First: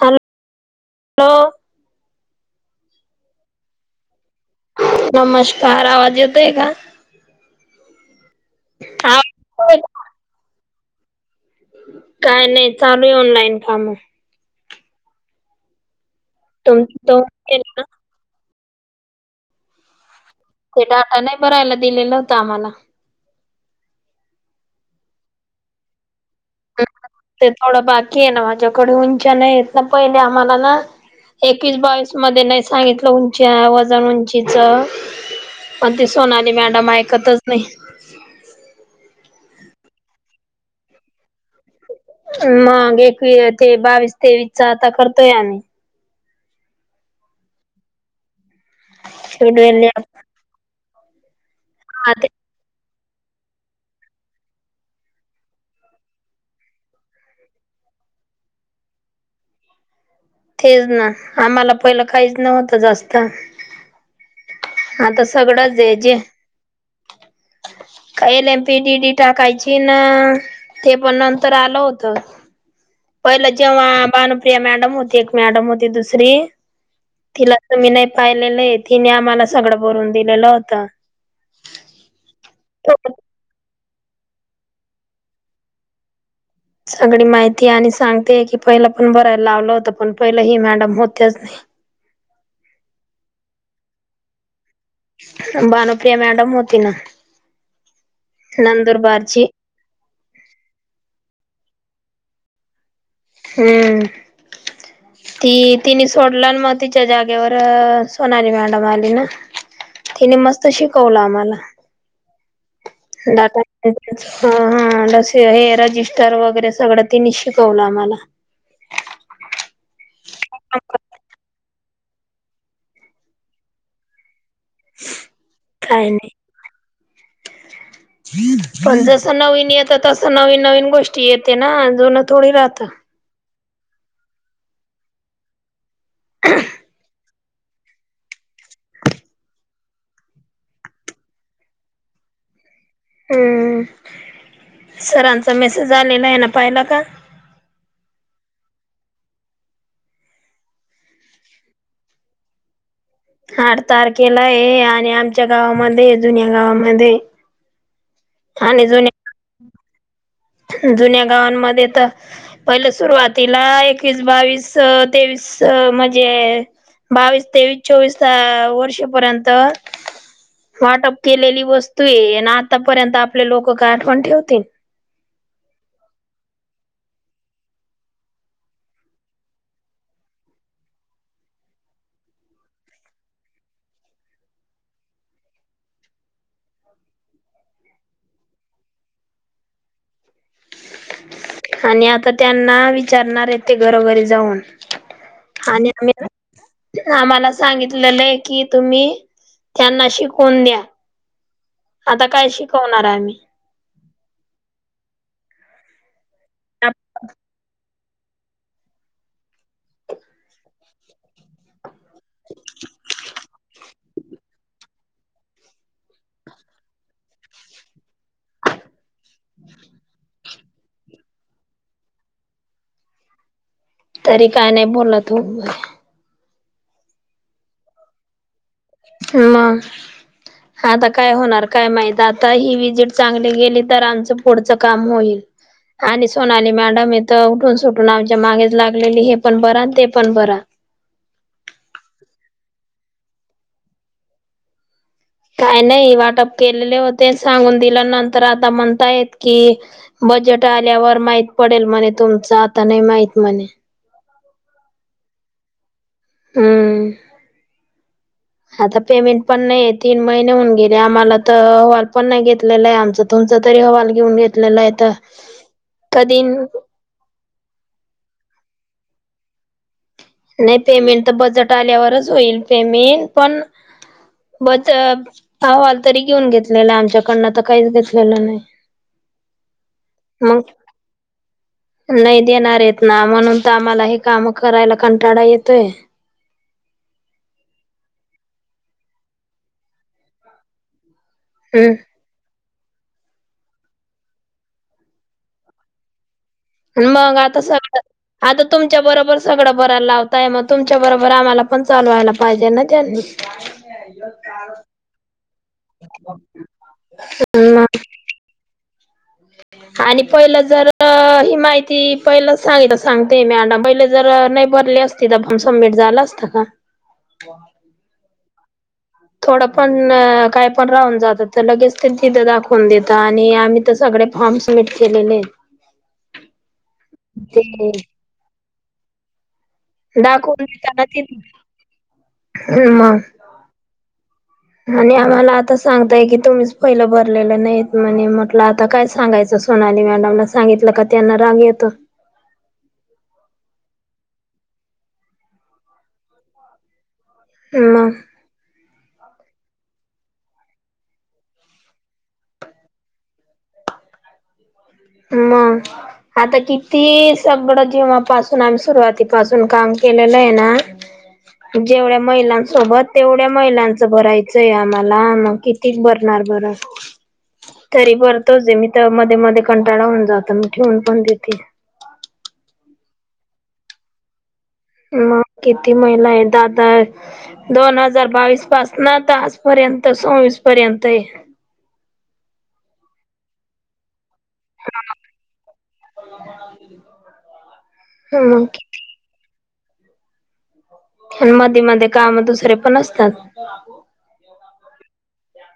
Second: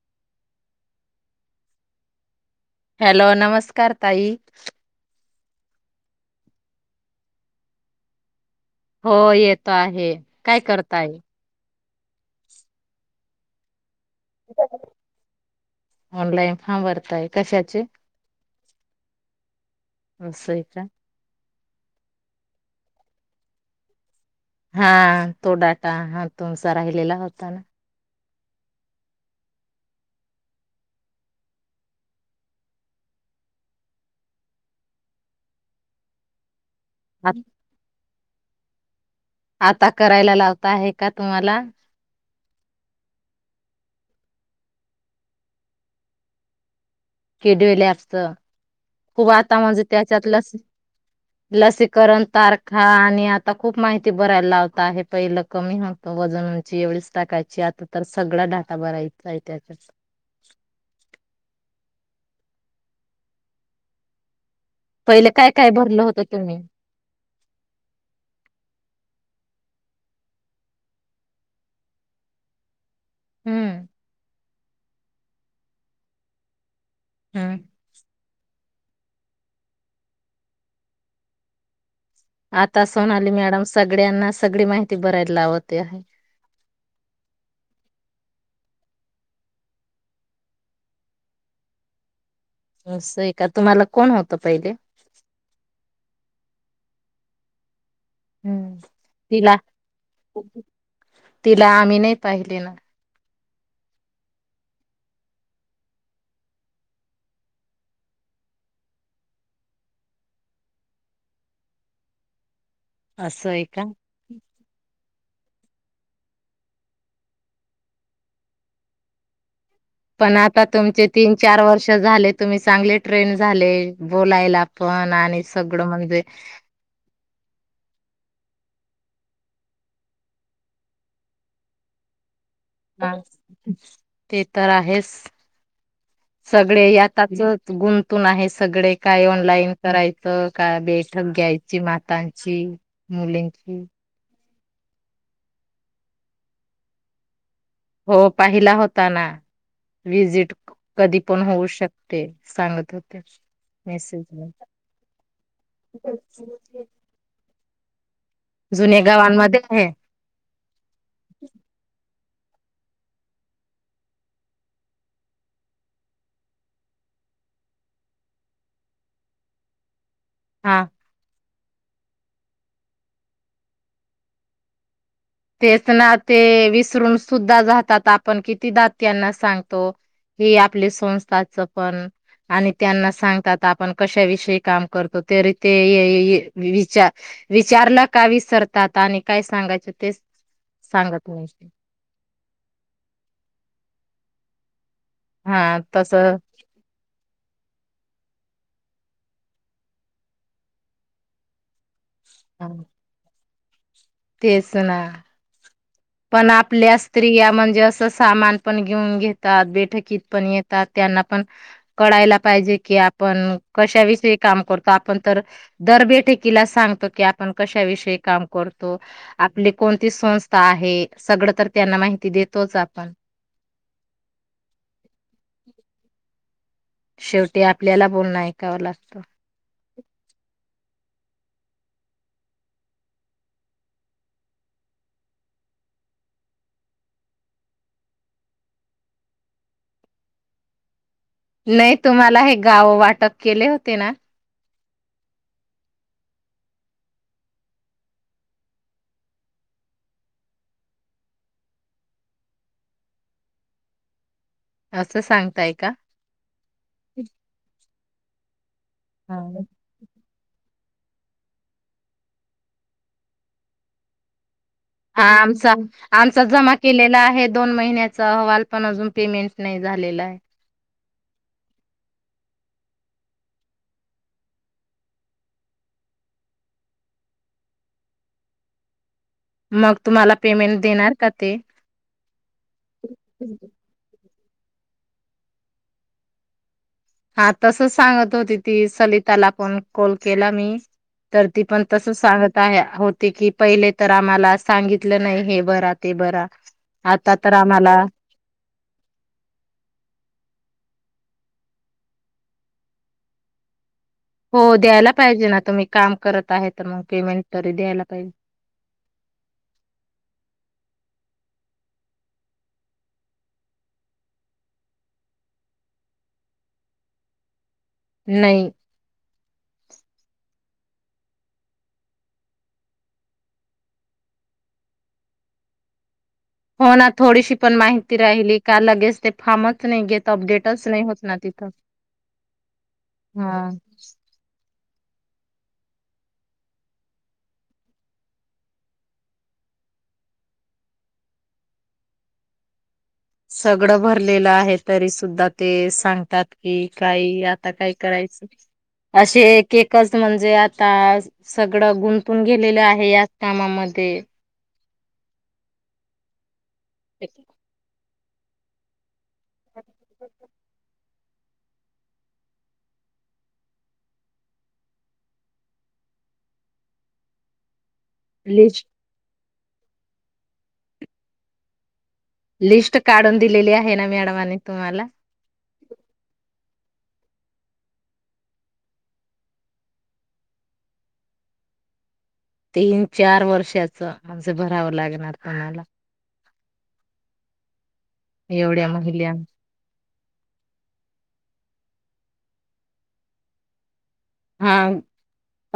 Hello hello hello नमस्कार ताई नमस्कार आवाज येतोय का हो येत आवाज आहे काय करत ताय काय नाही चालू आहे ऑनलाईन कामं [unintelligible] ऑनलाईन फॉम तुमच तो भरताय केलं ना कशाचे अस हाय ते का डाटा नाही भरायला दिलेलं होत आम्हाला. हा तो डाटा ह तुमचा राहिलेला होता ते ना थोडं बाकी ना माझ्याकडे उंच्या नाही येत ना पहिले आम्हाला ना एकवीस बावीस मध्ये नाही सांगितलं उं वजन उंचीच म सोनाली म कामं ऐकतच आत- नाही आता करायला लावता आहे का तुम्हाला मग एकवी ते बावीस तेवीस चा आता करतोय आम्ही कडवेला असत खूप आता म्हणजे शेड्यूल त्याच्यातलं हा लसीकरण ते तारखा आणि आता खूप माहिती भरायला लावत आहे पहिलं कमी होतं वजनंऊंची एवढीच टाकायची आता तर सगळा डाटा भरायचा आहे त्याच्यात. तेच ना आम्हाला पहिलं काहीच नव्हत जास्त आता पहिले काय काय भरलं होत तुम्ही काही लेंपी डीडी टाकायची ना ते पण नंतर आलं होत. पहिले हम्म जेव्हा बा प्रिया मॅडम होती एक मॅडम होती दुसरी. तिला हम्म त मी नाही. पाहिलेलं तिने आम्हाला सगळं बरून दिलेलं होत आता सोनली मॅडम सगळ्यांना सगळी माहिती भरायला लावते आहे सगळी माहिती आणि सांगते की पहिला पण बरायला लावलं होत पण पहिलं ही मॅडम होतेच नाही स आहे का तुम्हाला कोण होतं पहिले भानुप्रिया मॅडम होती ना हम्म नंदुर बारचीी तिला तिला आम्ही नाही पाहिले ना हम्म ती तिने सोडलं आणि मग तिच्या जागेवर सोनाली मॅडम आली ना तिने मस्त शिकवलं आम्हाला [inaudible] ह असं आहे का हा हा हे रजिस्टर वगैरे सगळं तिनी शिकवलं आम्हाला पण आता तुमचे तीन चार वर्ष झाले तुम्ही चांगले ट्रेन झाले बोलायला आपण आणि सगळं काही म्हणजे नाही पण जस नवीन येतं तस नवीन नवीन गोष्टी येते ना जुन थोडी रात हा, ते तर आहेच सगळे यात च गुंतून आहे सगळे काय ऑनलाईन करायचं काय बैठक घ्यायची मातांची हम्म मुलींची सरांचा मेसेज आलेलाय ना पाहिला का हो पाहिला होता ना विजिट कधी पण होऊ शकते सांगत आठ मेसेज मध्ये तारखेलाय आणि आमच्या गावामध्ये जुन्या गावामध्ये जुन्या गावांमध्ये हे जुन्या गावांमध्ये तर पहिलं सुरुवातीला एकवीस बावीस तेवीस म्हणजे बावीस तेवीस चोवीस वर्षेपर्यंत हा वाटप केलेली वस्तूय न आतापर्यंत आपले लोक काय आठवण ठेवतील तेच ना ते विसरून सुद्धा जातात आपण किती दात त्यांना सांगतो हे आपली संस्थाच पण आणि त्यांना सांगतात आपण कशाविषयी काम करतो तरी ते विचार विचारलं का विसरतात आणि काय सांगायच ते आणि आता त्यांना विचारणार येते घरोघरीच जाऊन हा आणि तस आम् आम्हाला सांगितलेलं कि तुम्ही त्यांना शिकवून द्या आता काय शिकवणार आहे आम्ही तेच ना पण आपल्या स्त्रिया म्हणजे अस सामान पण घेऊन घेतात बैठकीत पण येतात त्यांना पण कळायला पाहिजे की आपण कशाविषयी काम करतो आपण तर दर बेठेकीला सांगतो की आपण कशाविषयी काम करतो आपली कोणती संस्था आहे सगळं तर त्यांना माहिती देतोच आपण तरी काय नाही बोलतेय शेवटी आपल्याला बोलण आहे कावा लागतो मग आता काय होणार काय माहित आता ही विजिट चांगली गेली तर आमचं पुढचं काम होईल आणि सोनाली मॅडम येथं उठून सुटून आमच्या मागेच लागलेली हे पण बरा ते पण बरा नाही तुम्हाला हे गाव वाटक केले होते ना काय नाही वाटप केलेले होते सांगून दिल्या नंतर आता म्हणता येत कि बजेट आल्यावर माहित पडेल म्हणे तुमच आता नाही माहित म्हणे असं सांगताय का हम्म ह् आता पेमेंट पण नाही ती म होऊन गेले आम्हाला तर अहवाल पण नाही घेतलेला आहे आमच तुमचा तरीहवाल घेऊन घेतलेला आहे तर हा आमचा कधी आमचा जमा नाही केलेला आहे दोन महिन्याचा अहवाल पण अजून पेमेंट नाही झालेला आहे नाही पेमेंट तर बजट आल्यावरच होईल पेमेंट पण बच अहवाल तरी घेऊन घेतलेला आमच्याकडन तर काहीच घेतलेलं नाही मग तुम्हाला मग पेमेंट देणार का ते नाही देणार आहेत ना म्हणून तर आम्हाला हे काम करायला कंटाळाा येतोय हा तसच सांगत होती ती सलिताला पण कॉल केला मी तर ती पण हम्म तस सांगत होते की पहिले तर आम्हाला सांगितलं नाही हे बरा ते बरा मग आता सगळं आता तुमच्या बरोबर सगळं बरा लावताय मग तुमच्या बरोबर रामाला पण चालवायला पाहिजे ना त्यांनी हो द्यायला पाहिजे ना तुम्ही काम करत आहे तर मग पेमेंट तरी मग द्यायला पाहिजे आणि पहिलं जर ही माहिती पहिलं सांगितित सांगते मीडाम पहिले जर नाही बरली असती तर फम सबमिट झाला असता का नाही थोडं पण काय पण राहून जात तर लगेच ते तिथं दाखवून देत आणि आम्ही तर सगळे फॉर्म सबमिट केलेले आहेत हो ना थोडीशी पण ते माहिती राहिली का लगेच ते फामच नाही गे त दाखवून अपडेटच नाही देताना होत ते नाही तिथ मग हा आणि आम्हाला आता सांगताय कि तुम्हीच पहिलं भरलेलं नाहीत म्हणे. म्हटलं आता काय सांगायचं सोनाली मॅडमला, सांगितलं का त्यांना राग येतो. सगडं भरलेलं आहे तरी सुद्धा ते सांगतात की. काही आता काय मग करायचं, असे एक केकस म्हणजे आता सगडं गुंतून गेलेलं आहे याच कामामध्ये. मंग, आता कित तीसाबडं जेंव्हा पासून आमी सुरुवाती पासून काम केलेलेयना जेवढ्या महिलांसोबत तेवढ्या महिलांचं भरायचंय आम्हाला, मग कितीच भरणार बरं. तरी बरतोे ज ए लिस्ट मी त मध्ये मध्ये कंटाळा होऊन जातंन् ठीेऊन पण देते. लिस्ट काडून दिलेली आहे ना मॅडमाने. तुम्हाला म किती महिला आय दाद आय, दोन हजार बावीस पासनं आता आजपर्यंत सोवीस पर्यंत ए. तीन चार वर्षाचा. माणसं भरावं लागणार तुम्हाला. [inaudible] मग एवढ्या महिल्या. मध्ये-मध्ये कामं दुसरे पण असतात. आं,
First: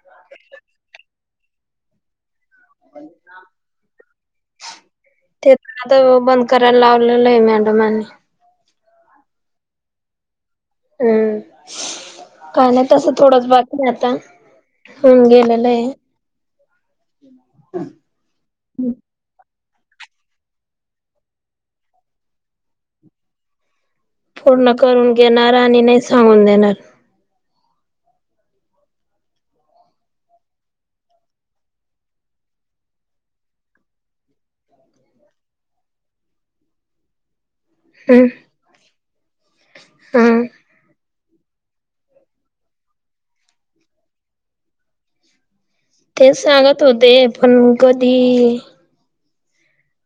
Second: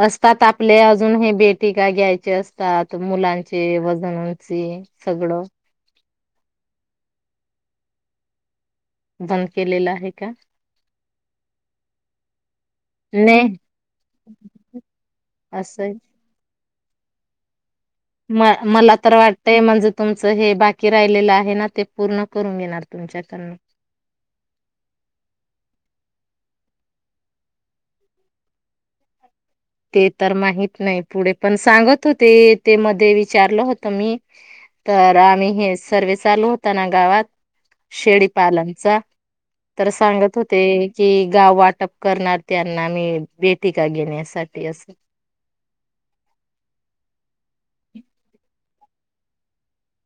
असतात आपले आजून हे बेटी का ग्यायचे अस् तात मुलांचे वजनांचे सगडं. ते पण आता बंद कराय लावलेलाय मॅडमाने. बंद केलेला आहे का? हम्म, काय नाही तसं थोडच नाही बकी ए आता होऊन गेलेलं अए. असं [inaudible] म, मला तर वाट ते म्हणजे तुमचं हे बाकी राहिलेलं आहे ना ते पूर्ण करून घेणार तुमच्याकडनं. पूर्ण करून घेणार आणि नाही सांगून देणार. ते तर माहत नाही. पुढे पण सांगत होते, ते मध्ये विचारलं होत मी तर आम्ही हे सर्वे चालू होता ना गावात. हम्म शेडीपालनचा. तर सांगत हम्म होते कि गाव वाटप करणार त्यांना मी. बेटी का गेन्यासाट ते असं. ते सांगत होते पण कधी.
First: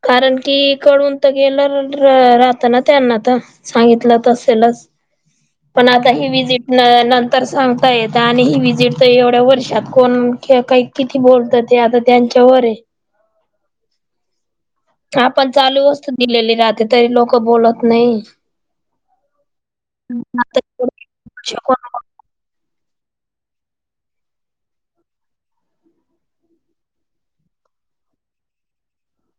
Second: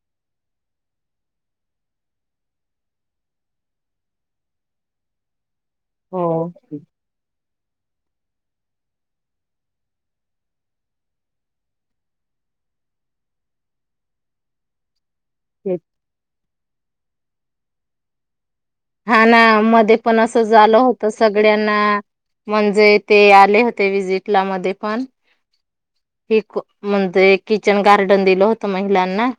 कारण कि कडून त गेलं र रातं ना त्यांना ता सांगितलं त असेलच. पण आता ह हो. विजिट नंतर सांगता येत आणि ही विजिट तर एवढ्या वर्षात कोण काही किती बोलत ते आता त्यांच्यावर आहे हा पण चालू असस्त दिलेली राहते तरी लोक बोलत नाही हा ना मध्ये पण असं आता झालं होत सगळ्यांना शिकवण म्हणजे ते आले होते वि्हजिट ला मध्ये पण ह म्हणजे किचन गार्डन दिलं होतं महिलांना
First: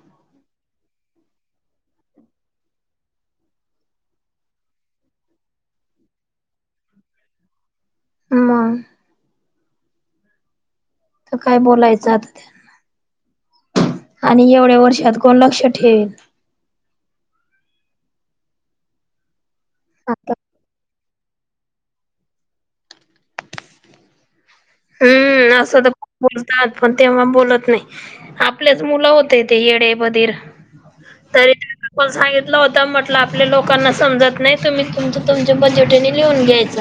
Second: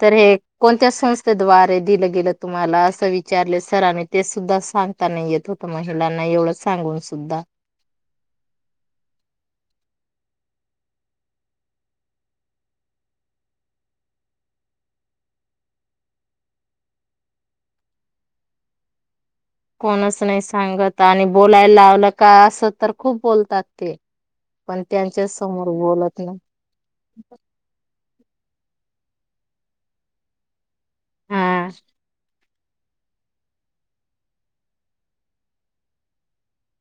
तर हे कोणत्या संस्थेद्वारा दिलं गेलं तुम्हाला असं विच विचारलं सरांनी ते सुद्धा सांगता येत नव्हतं महिलांना एवढं सांगून सुद्धा मग तर काय बोलायचं आता त्यांना आणि एवढ्या वर्षात कोण लक्ष ठेवेल कोणच आता नाही सांगत आणि बोलायला लावलं का असं तर खूप बोलतात ते पण त्यांच्या हम्म समोर असं तर बोलत खूप नाही बोलतात पण तेव्हा बोलत नाही आपल्या मुलं होते ते येडे बधिर तरी हा त्यांनी पण सांगितलं म्हटलं होतं म्हंटलं आपल्या लोकांना समजत नाही तुम्ही तुमच्या तुमच्या बजेटने लिहून घ्यायच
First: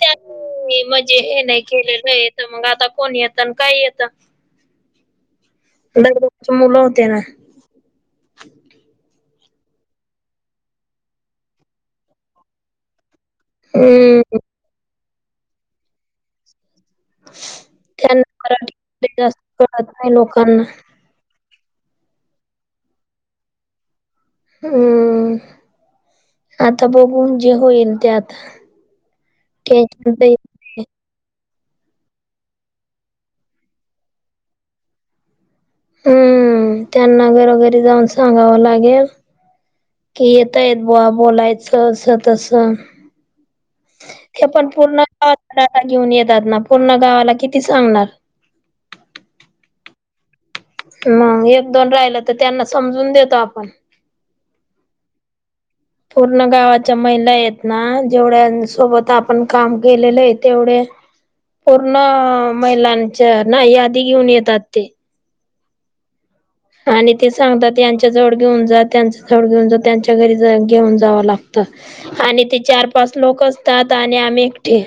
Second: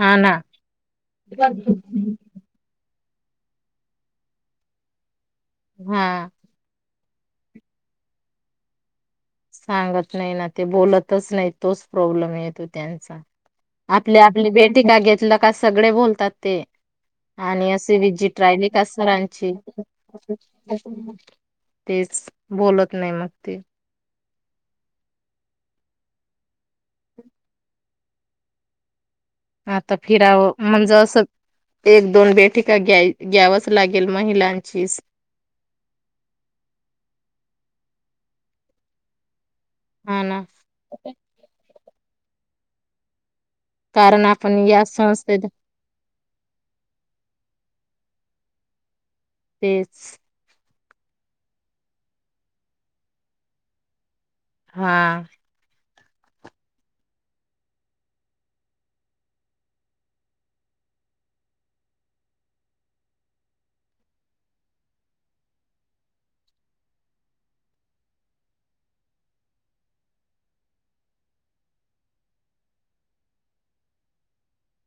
हा ना तर मंग आता कोण येत आणि काय येत दग हा बुकचे मुलं होते ना सांगत नाही ना ते बोलतच नाही तोच प्रॉब्लेम येतो त्यांचा आपल्या हम्म आपली भेटी का घेत लका सगळे बोलतात ते आणि अशी त्यांना विजीट राहिली का मराठी जास्त सरांची कळत नाही लोकांना तेच बोलत नाही मग ते हम आता बघून जे होईल त्यात आता फिरावं म्हणजे असंच एक दोन बैठिका घ्यावच लागेल महिलांचीच हम्म त्यांना घरोघरी जाऊन सांगावं लागेल हा की ना येत येत बुवा बोलायच स असं तसं कारण ते आपण पण या पूर्ण संस्थेत गावाात डाटा घेऊन येतात ना पूर्ण गावाला किती ती सांगणार. तेच. मग एक दोन राहिलं तर त्यांना समजून देतो आपण. हा. पूर्ण गावाच्या महिला आहेत ना जेवढ्यां सोबत आपण काम केलेलं आहे तेवढे पूर्ण महिलांच्या ना यादी घेऊन येतात ते. आणि ते सांगतात यांच्या जवळ घेऊन जा त्यांच्या जवळ घेऊन जा आणि ते सांगतात यांच्याजवळ घेऊन जा त्यांच्या जवळ घेऊन जा त्यांच्या घरी घेऊन जावं लागतं आणि ते चार पाच लोक असतात. आणि आम्ही एकटे.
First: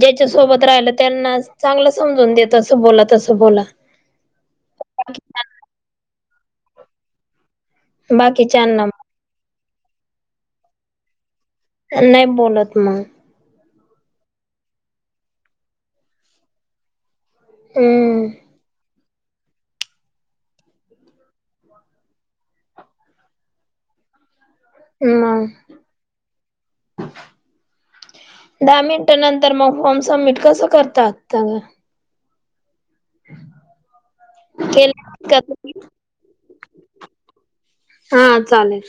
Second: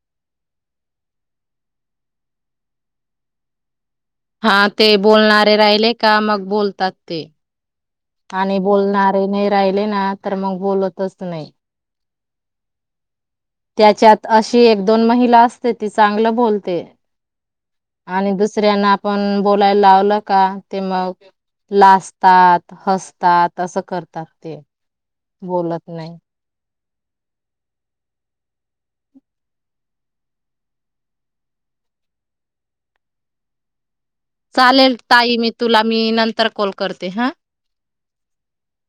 ज्याच्या सोबत राहिलं त्यांना चांगलं समजून देत अस बोला तसं बोला हा ते बोलणारे राहिले क का मग बोलतात ते. आणि बाकीच्यांना बोलणारे [unintelligible] राहिले ना तर मग बोलतच नाही. तर नाही बोलत मग. त्याच्यात अशी एक दोन महिला असते ती चांगलं बोलते. हम्म आणि दुसऱ्यांना पण बोलायला लावलं का ते मग लाजतात हसतात असं करतात ते. मग बोलत नाही. दहा मिनिट नंतर मग फॉर्म सबमिट कसं करतात? ता ग.. चालेल केलं ताई का मी तुम्ही तुला मी नंतर कॉल करते हा. हा चालेल.